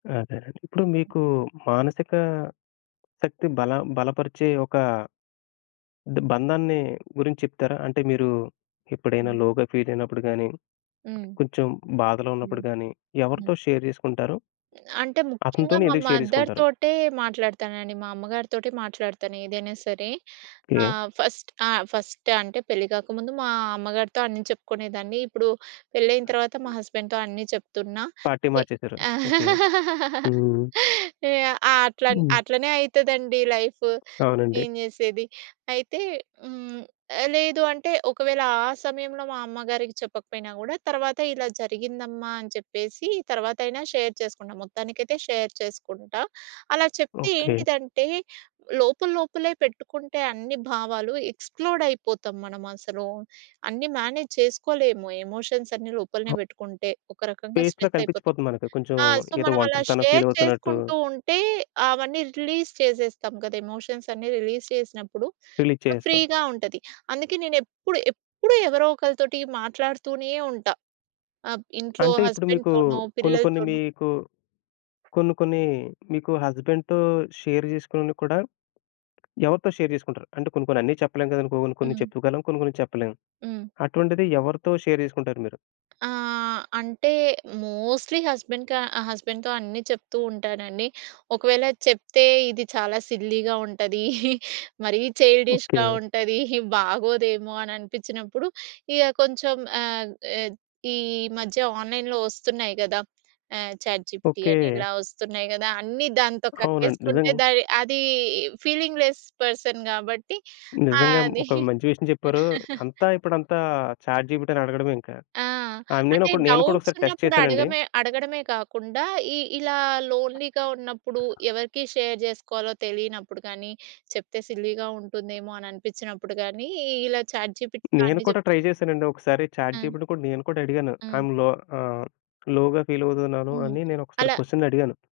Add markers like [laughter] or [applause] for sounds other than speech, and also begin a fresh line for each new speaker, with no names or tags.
అదేనండి. ఇప్పుడు మీకు మానసిక శక్తి బల బలపరిచే ఒక అంటే బంధాన్ని గురించి చెప్తారా? అంటే మీరు ఎప్పుడైనా
హ్మ్.
లోగా ఫీల్ అయినప్పుడు గాని,
హ్మ్.
కొంచెం బాధలో
హ్మ్.
ఉన్నప్పుడు గాని
హ్మ్.
ఎవరితో షేర్ జేసుకుంటారో?
అంటే ముఖ్యంగా
అతనితోనే
మా
ఎందుకు షేర్
మదర్
జేసుకుంటారు?
తోటే మాట్లాడతానండి. మా అమ్మగారితోటే మాట్లాడతానేదైనా సరే. ఆ!
ఓకే.
ఫస్ట్ ఆ! ఫస్ట్ అంటే పెళ్లి గాకముందు మా అమ్మగారితో అన్ని చెప్పుకునేదాన్ని. ఇప్పుడు పెళ్లయిన తర్వాత మా హస్బెండ్‌తో అన్నీ చెప్తున్నా.
పార్టీ
ఏ
మార్చేసారు. ఓకే.
[laughs]
హ్మ్.
ఏయ ఆ! అట్లన్
హ్మ్.
అట్లనే అయితదండి లైఫ్.
అవునండి.
ఏం చేసేది. అయితే హ్మ్. ఆహ్, లేదు అంటే ఒకవేళ ఆ సమయంలో మా అమ్మగారికి చెప్పకపోయినా గూడా తర్వాత "ఇలా జరిగిందమ్మా" అని చెప్పేసి తర్వాతైనా షేర్ చేసుకుంటా. మొత్తానికైతే షేర్ చేసుకుంటా. అలా చెప్తే
ఓకే.
ఏంటిదంటే లోపల లోపలే పెట్టుకుంటే అన్ని భావాలు ఎక్స్ ప్లోడ్ అయిపోతాం మనమసలు. అన్నీ మేనేజ్ చేసుకోలేము ఎమోషన్స్ అన్నీ లోపలనే బెట్టుకుంటే. ఒక రకంగా
ఫేస్‌లో
స్ట్రెస్ అయిపోతాం.
కనిపించిపోతుంది మనకి కొంచెం
ఆ! సో
ఏదో
మనం అలా
ఒంటరితనం ఫీల్ అవుతున్నట్టు.
చేసుకుంటూ ఉంటే అవన్నీ రిలీజ్ చేసేస్తాం కదా! ఎమోషన్స్ అన్ని రిలీజ్ చేసినప్పుడు
రిలీజ్ చేసేస్తాం.
ఫ్రీగా ఉంటది. అందుకే నేనెపుడు, ఎప్పుడు ఎవరోకలితోటి మాట్లాడుతూనే ఉంటా. ఆబ్ ఇంట్లో
అంటే ఇప్పుడు మీకు
హస్బాండ్‌తోనో,
కొన్ని కొన్ని
పిల్లలతోనో.
మీకు, కొన్ని కొన్ని మీకు హస్బాండ్‌తో షేర్ చేసుకున్న కూడా ఎవరితో షేర్ చేసుకుంటారు? అంటే కొన్ని కొన్ని అన్ని చెప్పలేం గదండి! కొ కొన్ని కొన్ని
హ్మ్.
చెప్పగలం. కొన్ని కొన్ని చెప్పలేం.
హ్మ్.
అటువంటిది ఎవరితో షేర్ చేసుకుంటారు మీరు?
ఆహ్, అంటే మోస్ట్‌లి హస్బెండ్ క ఆహ్, హస్బెండ్‌తో అన్నీ చెప్తూ ఉంటానండి. "ఒకవేళ చెప్తే ఇది చాలా సిల్లీగా ఉంటది, మరీ
ఓకే.
చైల్డిష్‌గా ఉంటది, బాగోదేమో" అని అనిపించినప్పుడు ఇగ కొంచెం ఆహ్, ఎద్ ఈ మధ్య ఆన్లైన్‌లో ఒస్తున్నాయి గదా! ఆహ్, చాట్ జిపిటీ అని,
ఓకే.
ఇలా ఒస్తున్నాయి గదా! అన్నీ దాంతో
అవునండి.
కక్కేసుకుంటే
నిజంగా...
దాని అది ఫీలింగ్‌లెస్ పర్సన్ గాబట్టి.
నిజంగా.
అది
ఒక మంచి విషయం చెప్పారు. అంతా ఇప్పుడంతా చాట్ జిపిటిని అడగడమే ఇంకా.
ఆ!
ఆ!
అంటే
నేనొకడి నేను కూడా
డౌబ్ట్స్
ఒకసారి టెస్ట్
ఉన్నప్పుడు
చేశానండి.
అడగ‌మే అడగడమే కాకుండా ఈ ఇలా లోన్‌లీగా ఉన్నప్పుడు, ఎవరికి షేర్ జేసుకోవాలో తెలియనప్పుడు గాని, చెప్తే సిల్లీ‌గా ఉంటుందేమో అని అనిపించినప్పుడు గాని, ఇలా చాట్ జిపిటీతో
నేను
అన్ని
కూడా
జేప్తే
ట్రై చేశానండి. ఒకసారి చాట్
హ్మ్.
జిపిటి కూడా నేను కూడా అడిగాను.
హ్మ్.
అందులో ఆహ్, లో‌గా ఫీల్ అవుతున్నాను.
హ్మ్.
అని నేనొకసారి
అలా
క్వెషన్ అడిగాను.